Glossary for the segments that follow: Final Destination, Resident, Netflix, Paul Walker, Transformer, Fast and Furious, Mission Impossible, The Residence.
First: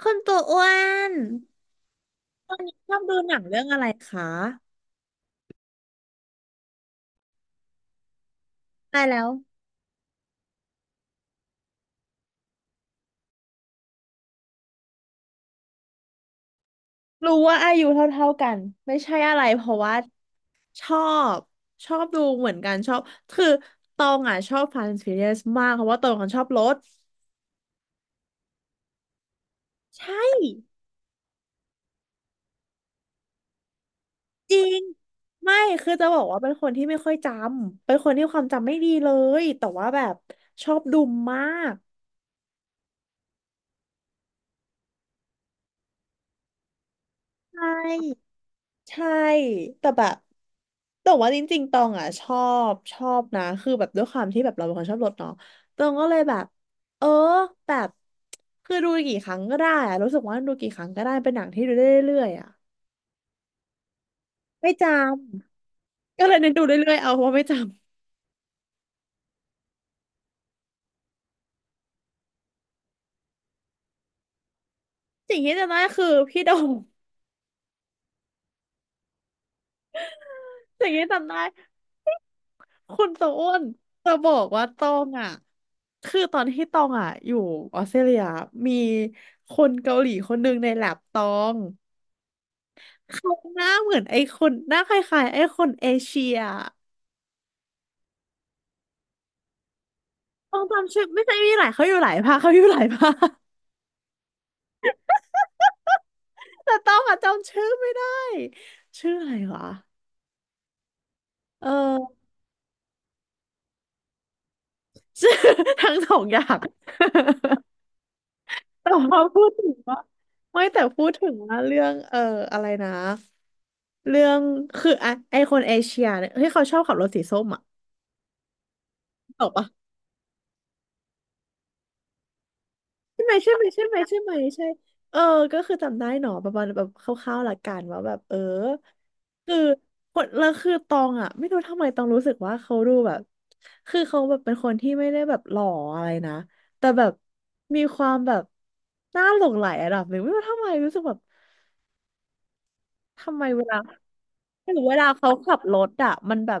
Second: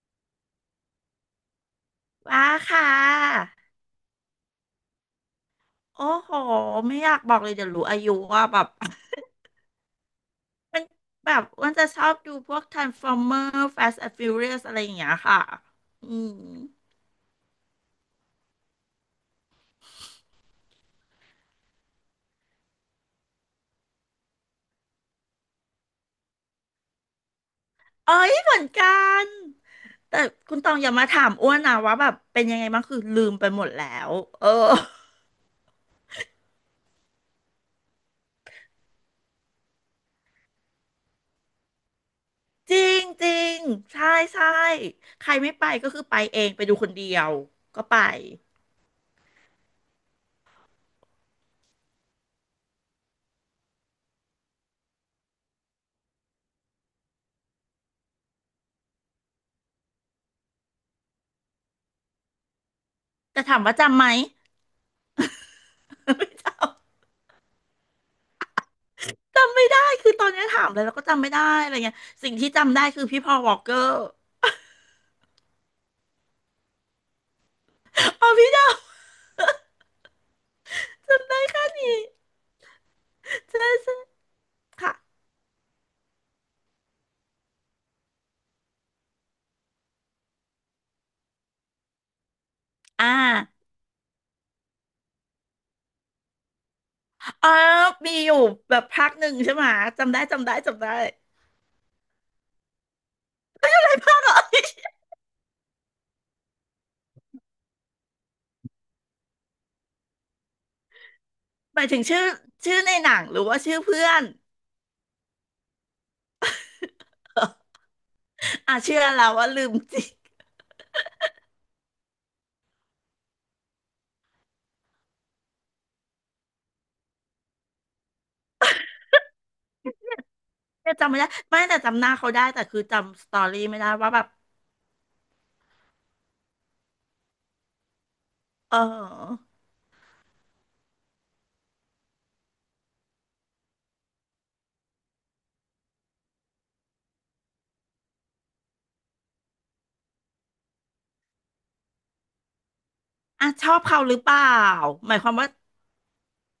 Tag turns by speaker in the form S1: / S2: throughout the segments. S1: คุณตัวอ้วน
S2: ว้าค่
S1: ชอบดูหนัง
S2: ะ
S1: เรื่องอะไรคะ
S2: โอ้โห ไม่อยากบอกเลยเดี๋ยวรู้อายุว่าแบบ
S1: ตาย แล้ว
S2: มันแบบอ้วันจะชอบดูพวก Transformer Fast and Furious อะไรอย่างเงี้ยค่ะ อืม
S1: รู้ว่าอายุเท่าๆกันไม่ใช่อะไรเพราะว่าชอบชอบดูเหมือนกันชอบคือตองอ่ะชอบ Fast and Furious มากเพราะว่าตองคนชอบรถ
S2: เอ้ยเหมือนกัน
S1: ใช่
S2: แต่คุณตองอย่ามาถามอ้วนนะว่าแบบเป็นยังไงบ้างคือลืมไปหมดแล้ว เออ
S1: จริงไม่คือจะบอกว่าเป็นคนที่ไม่ค่อยจำเป็นคนที่ความจำไม่ดีเลยแต่ว่าแบบชอบดูมาก
S2: จริงจริงใช่ใช่ใครไม่ไปก็คือไปเองไปดูคนเดียว
S1: ใช
S2: ก็ไป
S1: ่ ใช่แต่แบบแต่ว่าจริงๆตองอ่ะชอบนะคือแบบด้วยความที่แบบเราเป็นคนชอบรถเนาะตองก็เลยแบบเออแบบคือดูกี่ครั้งก็ได้อะรู้สึกว่าดูกี่ครั้งก็ได้เป็นหนังที่ดูได้เรื่อยๆอ่ะ
S2: แต่ถามว่าจำไหม
S1: ไม่จ ำก็
S2: ไม่
S1: เลยเน้น
S2: จำ
S1: ดูเรื่อยๆเอาเพราะไม่จ
S2: จำไม่ได้คือตอนนี้ถามเลยแล้วก็จำไม่ได้อะไรเงี้ยสิ่งที่จำได้คือพี่พอลวอลกเกอร์
S1: ำสิ่งที่จำได้คือพี่โดง
S2: อ๋อพี่ดาว
S1: สิ่งที่จำ
S2: จำได้
S1: ได้
S2: แค่นี้
S1: คุณโตอ้น
S2: ใช่ใช่
S1: จะบอกว่าตอ
S2: ค่ะ
S1: งอ่ะคือตอนที่ตองอ่ะอยู่ออสเตรเลียมีคนเกาหลีคนหนึ่งในแลบตอง
S2: อ่า
S1: เขาหน้าเหมือนไอ้คนหน้าคล้ายๆไอ้คนเอเชีย
S2: อ๋อมีอยู่แบบภาคหนึ่งใช่ไหมจำได้จำได้
S1: ต้อง
S2: จำได้
S1: จำชื่อไม่ใช่มีหลายเขาอยู่หลายภาคเขาอยู่หลายภาค
S2: ภาคเหรอ
S1: แต่ต้องอะจำชื่อไม่ได้ชื่ออะไรวะเอ
S2: หมายถึงชื่
S1: อ
S2: อชื่อในหนังหรือว่าชื่อเพื่อน
S1: ชื่อ ทั้งสองอย่าง
S2: อ่ะ
S1: แต่
S2: เชื่อ
S1: พอ
S2: แล้ว
S1: พู
S2: ว่า
S1: ด
S2: ลื
S1: ถึ
S2: ม
S1: ง
S2: จ
S1: ว่า
S2: ริง
S1: ไม่แต่พูดถึงว่าเรื่องอะไรนะเรื่องคือไะไอคนเอเชียเนี่ยที่เขาชอบขับรถสีส้มอะตกปะ
S2: เนี่ยจำไม่ได้ไม่แต่จำหน้าเขาได้แต่คือ
S1: ใช่
S2: จำส
S1: ไหม
S2: ตอ
S1: ใช่
S2: รี่
S1: ไหม
S2: ไม่
S1: ใช่
S2: ได้
S1: ไหม
S2: ว่า
S1: ใช่
S2: แบบ
S1: ไหมใช่เออก็คือจำได้หนอประมาณแบบคร่าวๆหลักการว่าแบบ
S2: เออ
S1: คือคนแล้วคือตองอ่ะไม่รู้ทำไมตองรู้สึกว่าเขาดูแบบคือเขาแบบเป็นคนที่ไม่ได้แบบหล่ออะไรนะแต่แบบมีความแบบน่าหลงใหลระดับหนึ่งไม่รู้ทำไมรู้สึกแบบทำไม
S2: อ่ะ
S1: เว
S2: ชอ
S1: ลา
S2: บเขาหรือเปล่า
S1: หรือเวลา
S2: หมายค
S1: เขา
S2: วามว่า
S1: ขับรถอ่ะมันแบบ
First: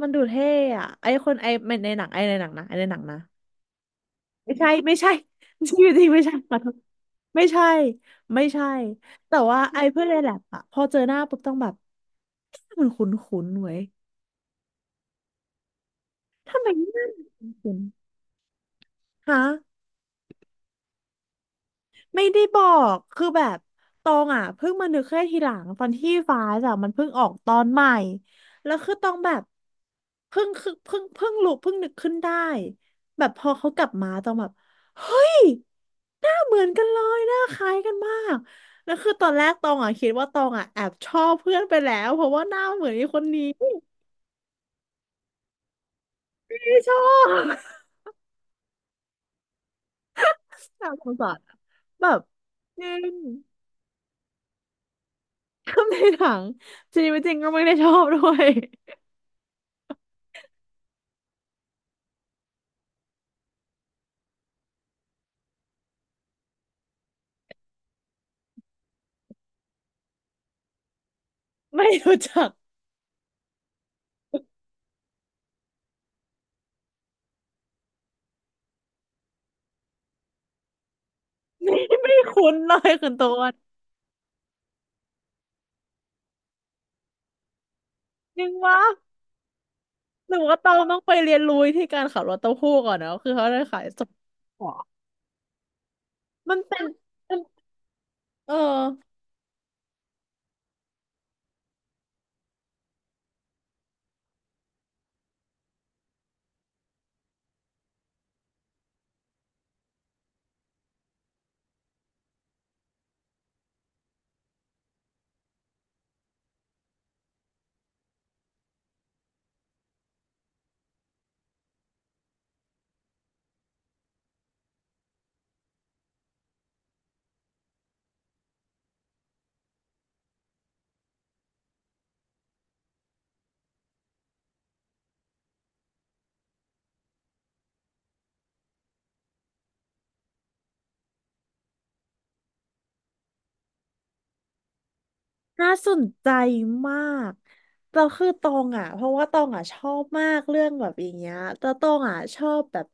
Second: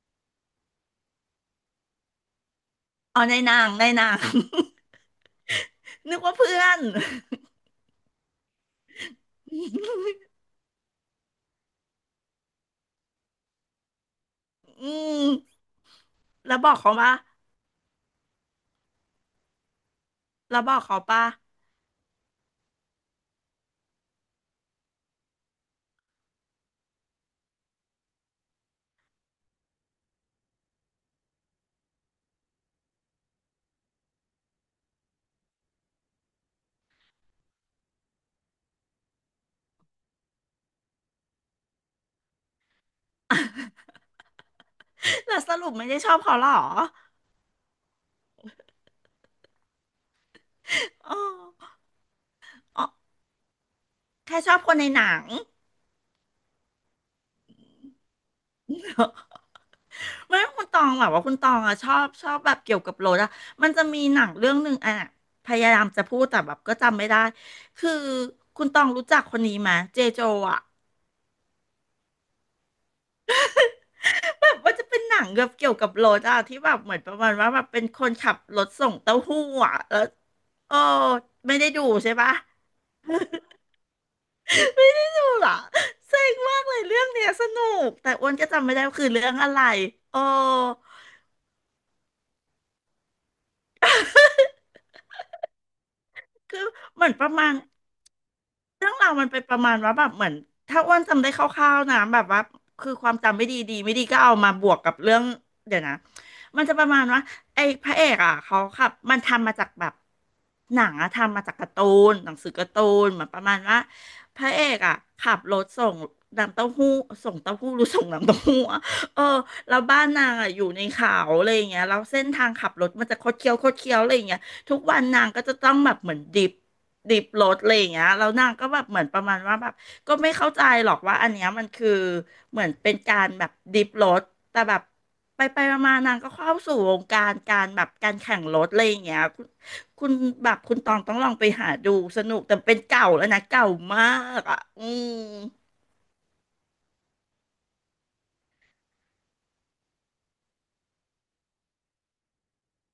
S1: มันดูเท่อะไอคนไอในหนังไอในหนังนะไอในหนังนะ
S2: อ๋อในหนางในหนาง
S1: ไม่ใช่ ชีวิตจริง
S2: นึ
S1: ไม่
S2: ก
S1: ใช่
S2: ว่า
S1: ขอ
S2: เพื่อ
S1: โทษ
S2: น
S1: ไม่ใช่ไม่ใช่แต่ว่าไอ้เพื่อนใน แลบอะพอเจอหน้าปุ๊บต้องแบบมันคุ้นๆเว้ย
S2: อืมแล้ว
S1: ทำ
S2: บ
S1: ไม
S2: อกเขา
S1: หน้า
S2: ปะ
S1: มันคุ้นๆฮะ
S2: แล้วบอกเขาปะ
S1: ไม่ได้บอกคือแบบตองอ่ะเพิ่งมานึกแค่ทีหลังตอนที่ฟ้าจ้ะมันเพิ่งออกตอนใหม่แล้วคือตองแบบเพิ่งรู้เพิ่งนึกขึ้นได้แบบพอเขากลับมาตองแบบเฮ้ยหน้าเหมือนกันเลยหน้าคล้ายกันมากแล้วคือตอนแรกตองอ่ะคิดว่าตองอ่ะแอบชอบเพื่อนไปแล้วเพราะว่าหน้าเหมือนไอ้คนนี้
S2: แล้วสรุปไม่ได้ชอบเขาหร
S1: ไม
S2: อ
S1: ่ชอบ น่าสง
S2: อ๋อ
S1: สารอะแบบจ
S2: อ๋อ
S1: ริง
S2: แค่ชอบคนในหนัง
S1: ก็ในหนังจริงจริงก็ไม่ได้ชอบด้วย
S2: ไม่คุณตองแบบว่าคุณตองอะชอบแบบเกี่ยวกับรถอะมันจะมีหนังเรื่องหนึ่งอะพยายามจะพูดแต่แบบก็จำไม่ได้คือคุณตองรู้จักคนนี้ไหมเจโจอะ
S1: ไม่รู้จัก
S2: แบบว่าจะเป็นหนังแบบเกี่ยวกับรถอะที่แบบเหมือนประมาณว่าแบบเป็นคนขับรถส่งเต้าหู้อะแล้วเออไม่ได้
S1: ไม่
S2: ดูใช่
S1: ไม่
S2: ปะ
S1: คุ้นเลยคุณโตน
S2: ไม่ได้ดูเหรอเซ็งมากเลยเรื่องเนี้ยสนุกแต่อ้วนก็
S1: นึก
S2: จำไม่
S1: ว่า
S2: ได้ว่าคือเรื่องอะไรโอ้
S1: หนูว่าตองต้องไปเรียนรู้ที่การขับรถเต้าหู้ก่อนนะคือเขาได้ขายสดหัวมัน
S2: คือ
S1: เป็น
S2: เหมือนประ
S1: มัน
S2: มาณ
S1: เออ
S2: เรื่องราวมันเป็นประมาณว่าแบบเหมือนถ้าอ้วนจำได้คร่าวๆนะแบบว่าคือความจำไม่ดีดีไม่ดีก็เอามาบวกกับเรื่องเดี๋ยวนะมันจะประมาณว่าไอ้พระเอกอ่ะเขาขับมันทำมาจากแบบหนังอะทำมาจากการ์ตูนหนังสือการ์ตูนเหมือนประมาณว่าพระเอกอ่ะขับรถส่งน้ำเต้าหู้ส่งเต้าหู้หรือส่งน้ำเต้าหู้อะเออแล้วบ้านนางอ่ะอยู่ในเขาอะไรอย่างเงี้ยแล้วเส้นทางขับรถมันจะคดเคี้ยวคดเคี้ยวอะไรอย่างเงี้ยทุกวันนางก็จะต้องแบบเหมือนดิฟ ดิบรถอะไรอย่างเงี้ยแล้วนางก็แบบเหมือนประมาณว่าแบบก็ไม่เข้าใจหรอกว่าอันเนี้ยมันคือเหมือนเป็นการแบบดิบรถแต่แบบไปไปมาๆนางก็เข้าสู่วงการการแบบการแข่งรถอะไรอย่างเงี้ยคุณแบบคุณตองต้องลองไปหาดูสนุกแต่เป็นเก่าแล้วนะเก่ามากอ่ะอืม
S1: น่าสนใจมากเราคือตองอ่ะเพราะว่าตองอ่ะชอบมากเรื่องแบบอย่างเงี้ยแต่ตองอ่ะชอบแบบ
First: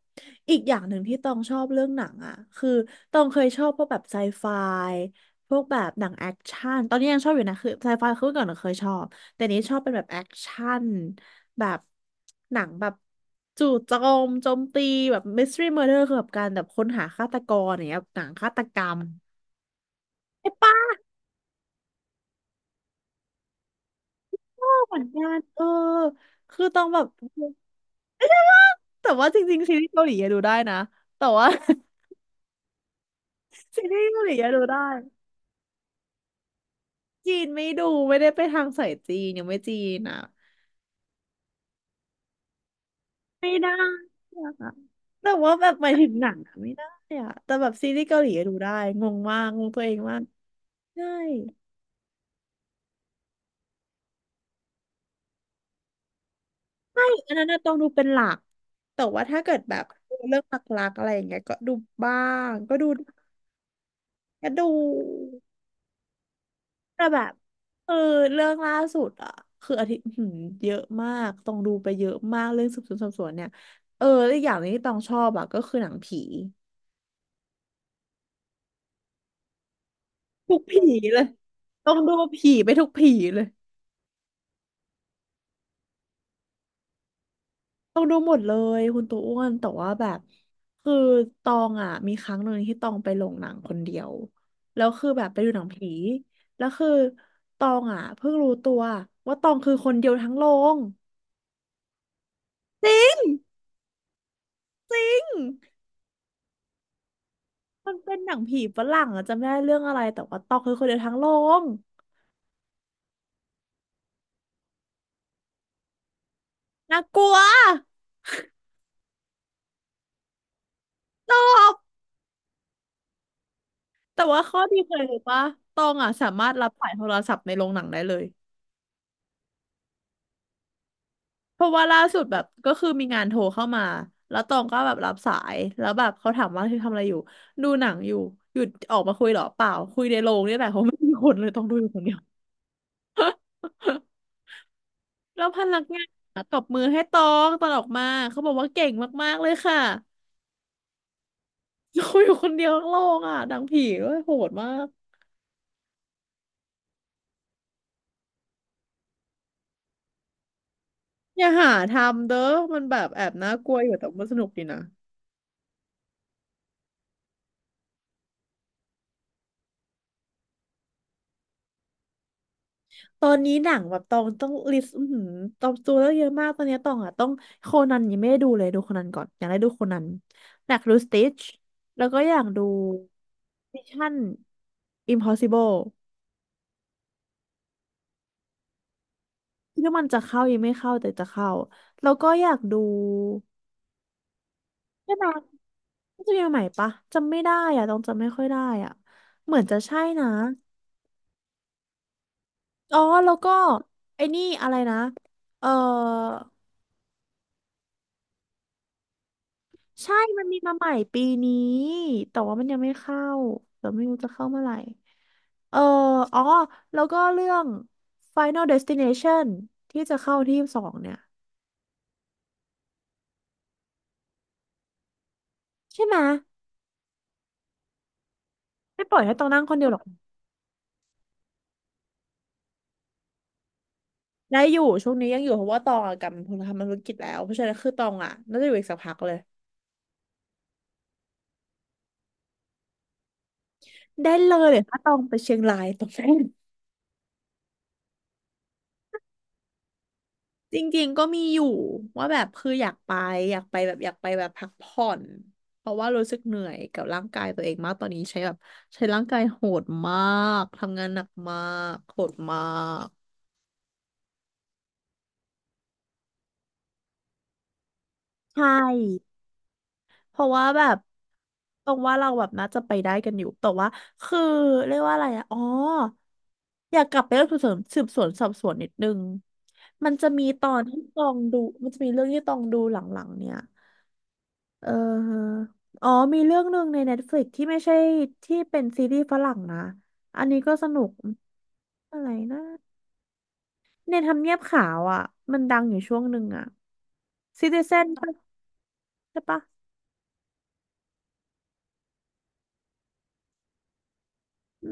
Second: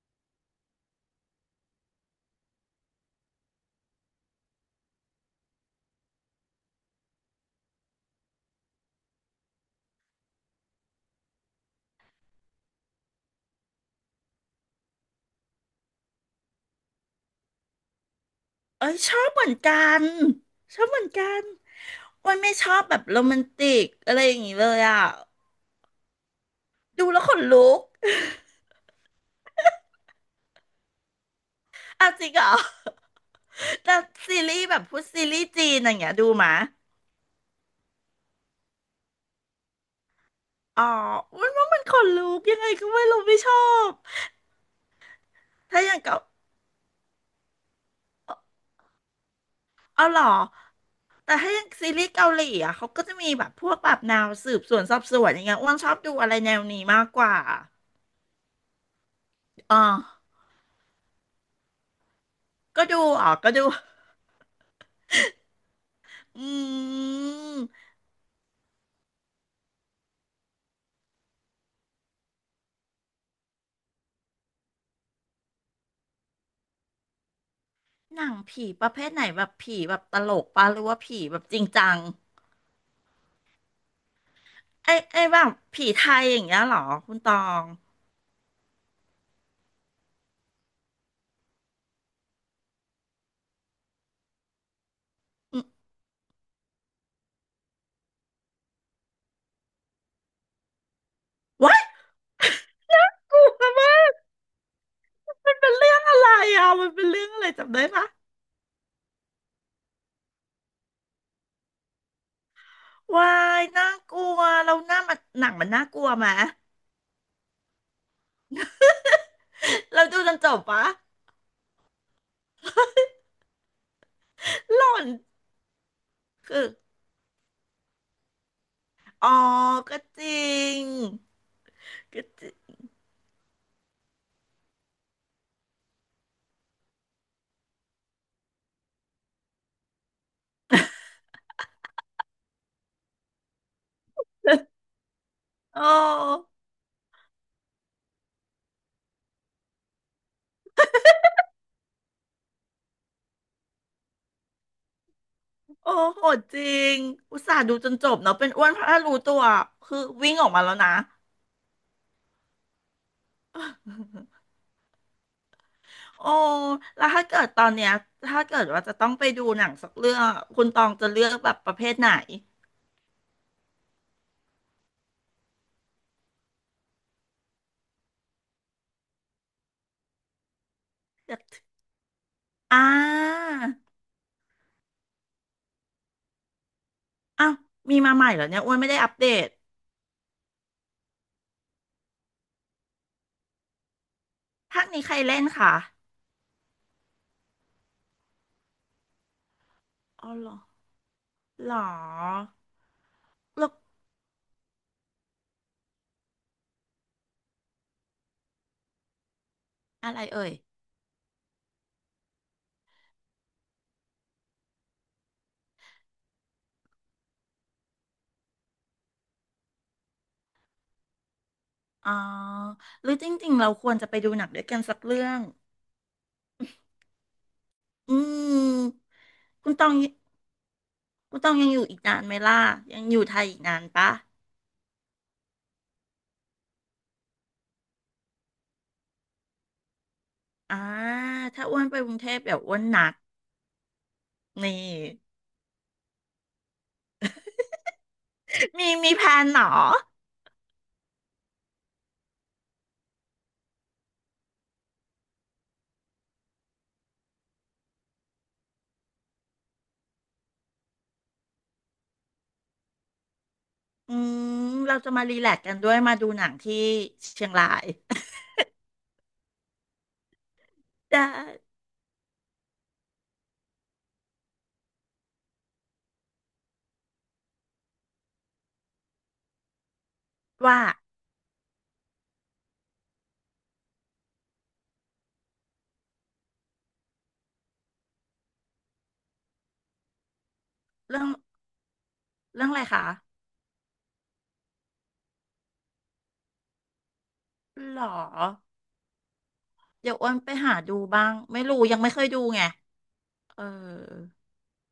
S1: อีกอย่างหนึ่งที่ตองชอบเรื่องหนังอ่ะคือตองเคยชอบพวกแบบไซไฟพวกแบบหนังแอคชั่นตอนนี้ยังชอบอยู่นะคือไซไฟคือเมื่อก่อนเราเคยชอบแต่นี้ชอบเป็นแบบแอคชั่นแบบหนังแบบจู่โจมโจมตีแบบมิสทรีเมอร์เดอร์คือแบบการแบบค้นหาฆาตกรอย่างเงี้ยหนังฆาตกร
S2: เอ้ย
S1: รม
S2: ชอบเหมือนกัน
S1: ไอ้ป
S2: ชอบเหมือนกันวันไม่ชอบแบบโรแมนติกอะไรอย่างงี้เลย
S1: เหมื
S2: อ่ะ
S1: อนกันคือต้องแบ
S2: ดู
S1: บ
S2: แล้วขนลุก
S1: แต่ว่าจริงๆซีรีส์เกาหลีอะดูได้นะแต่ว่า
S2: อ้าวจริงเหรอ
S1: ซี
S2: แต่
S1: รีส์เกาหลี
S2: ซี
S1: อะ
S2: รี
S1: ดู
S2: ส์แบ
S1: ได้
S2: บพูดซีรีส์จีนอย่างเงี้ยดูมะ
S1: จีนไม่ดูไม่ได้ไปทางสายจีนยังไม่จีนอ่ะ
S2: อ๋อมันว่ามันขนลุกยังไงก็ไม่รู้ไม่ช
S1: ไม่
S2: อ
S1: ได้
S2: บ
S1: อะแต่ว่าแบบ
S2: ถ้า
S1: ห
S2: อ
S1: มาย
S2: ย่าง
S1: ถึง
S2: เกา
S1: หนังอะไม่ได้อะแต่แบบซีรีส์เกาหลีอะดูได้งงมากงงตัวเอง
S2: เอา
S1: มา
S2: เหร
S1: ก
S2: อ
S1: ใช่
S2: แต่ถ้าอย่างซีรีส์เกาหลีอ่ะเขาก็จะมีแบบพวกแบบแนวสืบสวนสอบสวนอย่างเงี้ยอ้วนชอบดูอะไรแนวนี้มา
S1: ใช่
S2: กก
S1: อั
S2: ว่า
S1: นนั้นน่ะต้องดูเป็นหลักแต่ว่าถ้าเกิดแบ
S2: อ๋อ
S1: บเรื่องหลักๆอะไรอย่างเงี้ยก็ดูบ้างก็
S2: ก็
S1: ดู
S2: ดูอ๋อก็ดู
S1: ก็ดู
S2: อื
S1: แต่แบบ
S2: ม
S1: เออเรื่องล่าสุดอ่ะคืออาทิตย์เยอะมากต้องดูไปเยอะมากเรื่องสืบสวนสอบสวนเนี่ยแล้วอกอย่างหนี้ที่ต้องชอบอ่ะก็คือหนังผี
S2: หนังผีประเภทไหนแบบผีแบบตลก
S1: ทุก
S2: ปะห
S1: ผี
S2: รือว่าผี
S1: เลย
S2: แบบจริงจั
S1: ต้อง
S2: ง
S1: ดูผีไปทุกผีเลย
S2: ไอ้แบบผีไทยอย่างเงี้ยเหรอคุณตอง
S1: ต้องดูหมดเลยคุณตัวอ้วนแต่ว่าแบบคือตองอ่ะมีครั้งหนึ่งที่ตองไปโรงหนังคนเดียวแล้วคือแบบไปดูห
S2: อื
S1: นัง
S2: ม
S1: ผีแล้วคือตองอ่ะเพิ่งรู้ตัวว่าตองคือคนเดียวทั้งโรงจริง
S2: กลัวมากมันเป็นเรื่องอะไรอ่ะมันเป็นเรื่องอะไรจำได้
S1: มัน
S2: ปะ
S1: เป็นหนังผีฝรั่งอะจำไม่ได้เรื่องอะไรแต่ว่าตองคือคนเดียวทั้งโรง
S2: วายน่ากลัวเราหน้ามันหนังมันน่ากลัวไหม
S1: น่ากลัว
S2: เราดูจนจบปะ
S1: แต่ว่าข้อดี
S2: หล่อ
S1: เคย
S2: น
S1: รู้ปะตองอ่ะสามารถ
S2: คือ
S1: รับสายโทรศัพท์ในโรงหนังได้เลย
S2: อ๋อก็จริง
S1: เพราะว่าล่าสุ
S2: ก็
S1: ดแบ
S2: จ
S1: บ
S2: ริ
S1: ก็
S2: ง
S1: คือมีงานโทรเข้ามาแล้วตองก็แบบรับสายแล้วแบบเขาถามว่าคือทำอะไรอยู่ดูหนังอยู่หยุดออกมาคุยเหรอเปล่าคุยในโรงนี่แหละเพราะไม่มีคนเลยต้องดูอยู่คนเดียว แล้วพ
S2: โอ
S1: นักงานอะ
S2: ้
S1: ตบมือให้ตองตอนออกมาเขาบอกว่าเก่งมากๆเลยค่ะ คุยอยู่คนเดียวทั้งโรงอ่ะหนังผีด้วยโหดมาก
S2: โอ้โหดจริงอุตส่าห์ดูจนจบเนาะเป็นอ้วนเพราะถ้ารู้ตัวคือวิ่งออกมาแล้วนะ
S1: อย่าหาทำเด้อมันแบบแอบน่ากลัวอยู่แต่มันสนุกดีนะ
S2: โอ้แล้วถ้าเกิดตอนเนี้ยถ้าเกิดว่าจะต้องไปดูหนังสักเรื่องอะคุณตองจะเลือกแบบประเภทไหน
S1: ตอนนี้หนังแบบตองต้องลิสต์อือหือตองตัวเลือกเยอะมากตอนนี้ตองอ่ะต้องโคนันยังไม่ได้ดูเลยดูโคนันก่อนอยากได้ดูโคนันอยากดูสติ
S2: อ
S1: ช
S2: ยาก
S1: แล้วก็อยากดู
S2: อ่า
S1: Mission Impossible
S2: อ้าวมีมาใหม่เหรอเนี่ยอ้วนไม่ได้อัปเดต
S1: คิดว่ามันจะเข้ายังไม่เข้าแต่จะเข้าแล้วก็อยากดู
S2: ภาคนี้ใค
S1: ใช่
S2: ร
S1: ไหม
S2: เล่นคะ
S1: มันจะมีใหม่ปะจำไม่ได้อ่ะตองจำไม่ค่อยได้อ่ะเหมือนจะใช่นะ
S2: อ๋อเหรอหรอ
S1: อ๋อ แล้วก็
S2: แลูก
S1: ไอ้นี่อะไรนะ เออ
S2: อะ
S1: ใช่
S2: ไร
S1: มัน
S2: เอ่ย
S1: มีมาใหม่ปีนี้ แต่ว่ามันยังไม่เข้าเดี๋ยวไม่รู้จะเข้าเมื่อไหร่เอออ๋อ แล้วก็เรื่อง Final Destination ที่จะเข้าที่ยี่สบสองเนี่ย
S2: อ๋อหรือจริงๆเราควรจะไปดูหนังด้วยกันสักเรื่อง
S1: ใช่ไหม
S2: อื
S1: ไม่
S2: ม
S1: ปล่อยให้ตองนั่ง
S2: คุ
S1: ค
S2: ณ
S1: น
S2: ต
S1: เดีย
S2: อ
S1: ว
S2: ง
S1: หรอก
S2: คุณตองยังอยู่อีกนานไหมล่ะยังอยู่ไทยอีกนานปะ
S1: ได้อยู่ ช่วงนี้ยังอยู่เพราะว่าตองอะกลับมาทำธุรกิจแล้ว เพราะฉะนั้นคือตองอ่ะน่าจะอยู่อีกสักพักเลย
S2: อ่าถ้าอ้วนไปกรุงเทพเดี๋ยวอ้วนนัด
S1: ได้เลย
S2: นี่
S1: เดี๋ยวถ้าตองไปเชียงรายตองได้
S2: มีแพลนเหรอ
S1: จริงๆก็มีอยู่ว่าแบบคืออยากไปอยากไปแบบอยากไปแบบพักผ่อนเพราะว่ารู้สึกเหนื่อยกับร่างกายตัวเองมากตอนนี้ใช้แบบใช้ร่างกายโหดมากทำงานหนักมากโหดมาก
S2: อืมเราจะมารีแลกซ์กันด้วยมาดูหนังที่เชียงราย
S1: ใช่เพราะว่าแบบ
S2: ได้
S1: ตรงว่าเราแบบน่าจะไปได้กันอยู่แต่ว่าคือเรียกว่าอะไรอะอ๋ออยากกลับไปเรื่องสืบสวนสืบสวนสอบสวนนิดนึงมันจะมีตอ
S2: ว่า
S1: นที่ตองดูมันจะมีเรื่องที่ตองดูหลังๆเนี่ย เออฮะอ๋อมีเรื่องหนึ่งใน Netflix ที่ไม่ใช่ที่เป็นซีรีส์ฝรั่งนะอันนี้ก็สนุก
S2: เรื่อง
S1: อะไรนะ
S2: เรื่องอะไรคะ
S1: ในทำเนียบขาวอ่ะมันดังอยู่ช่วงหนึ่งอ่ะ
S2: หรอ
S1: Citizen ปะใช่ปะ
S2: เดี๋ยวอ้วนไปหาดูบ้างไม่รู้ยังไม่เคยดูไงเออ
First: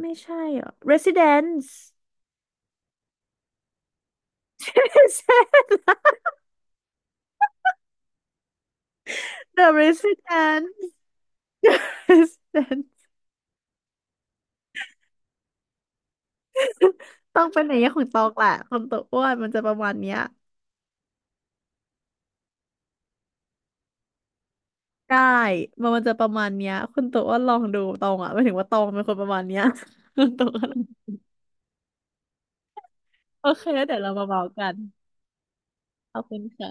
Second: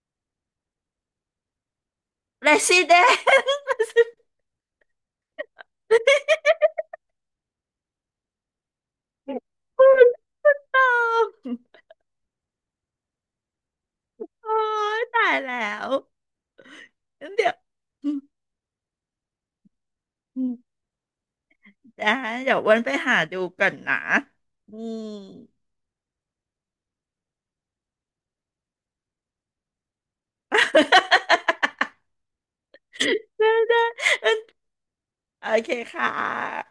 S1: ไม่ใช่เหรอ่ะ Residence
S2: Resident
S1: Residence
S2: คุณ
S1: The Residence
S2: ตอง
S1: Residence
S2: โอ้ยตายแล้ว
S1: ต้อง
S2: เดี๋ยว
S1: เป็นอย่างเงี้ยของตองแหละคนตัวอ้วนมันจะประมาณเนี้ย
S2: ได้เดี๋ยวอ้วนไปหาดูก่อนนะอืม
S1: ได้มันมันจะประมาณเนี้ยคุณตัวอ้วนลองดูตองอ่ะไม่ถึงว่าตองเป็นคนประมาณเนี้ย คุณตัวอ้วน โอ
S2: ได้
S1: เคแล้
S2: ได้
S1: วเดี๋ยวเรามาเมากัน
S2: โอเคค่ะ
S1: ขอบคุณค่ะ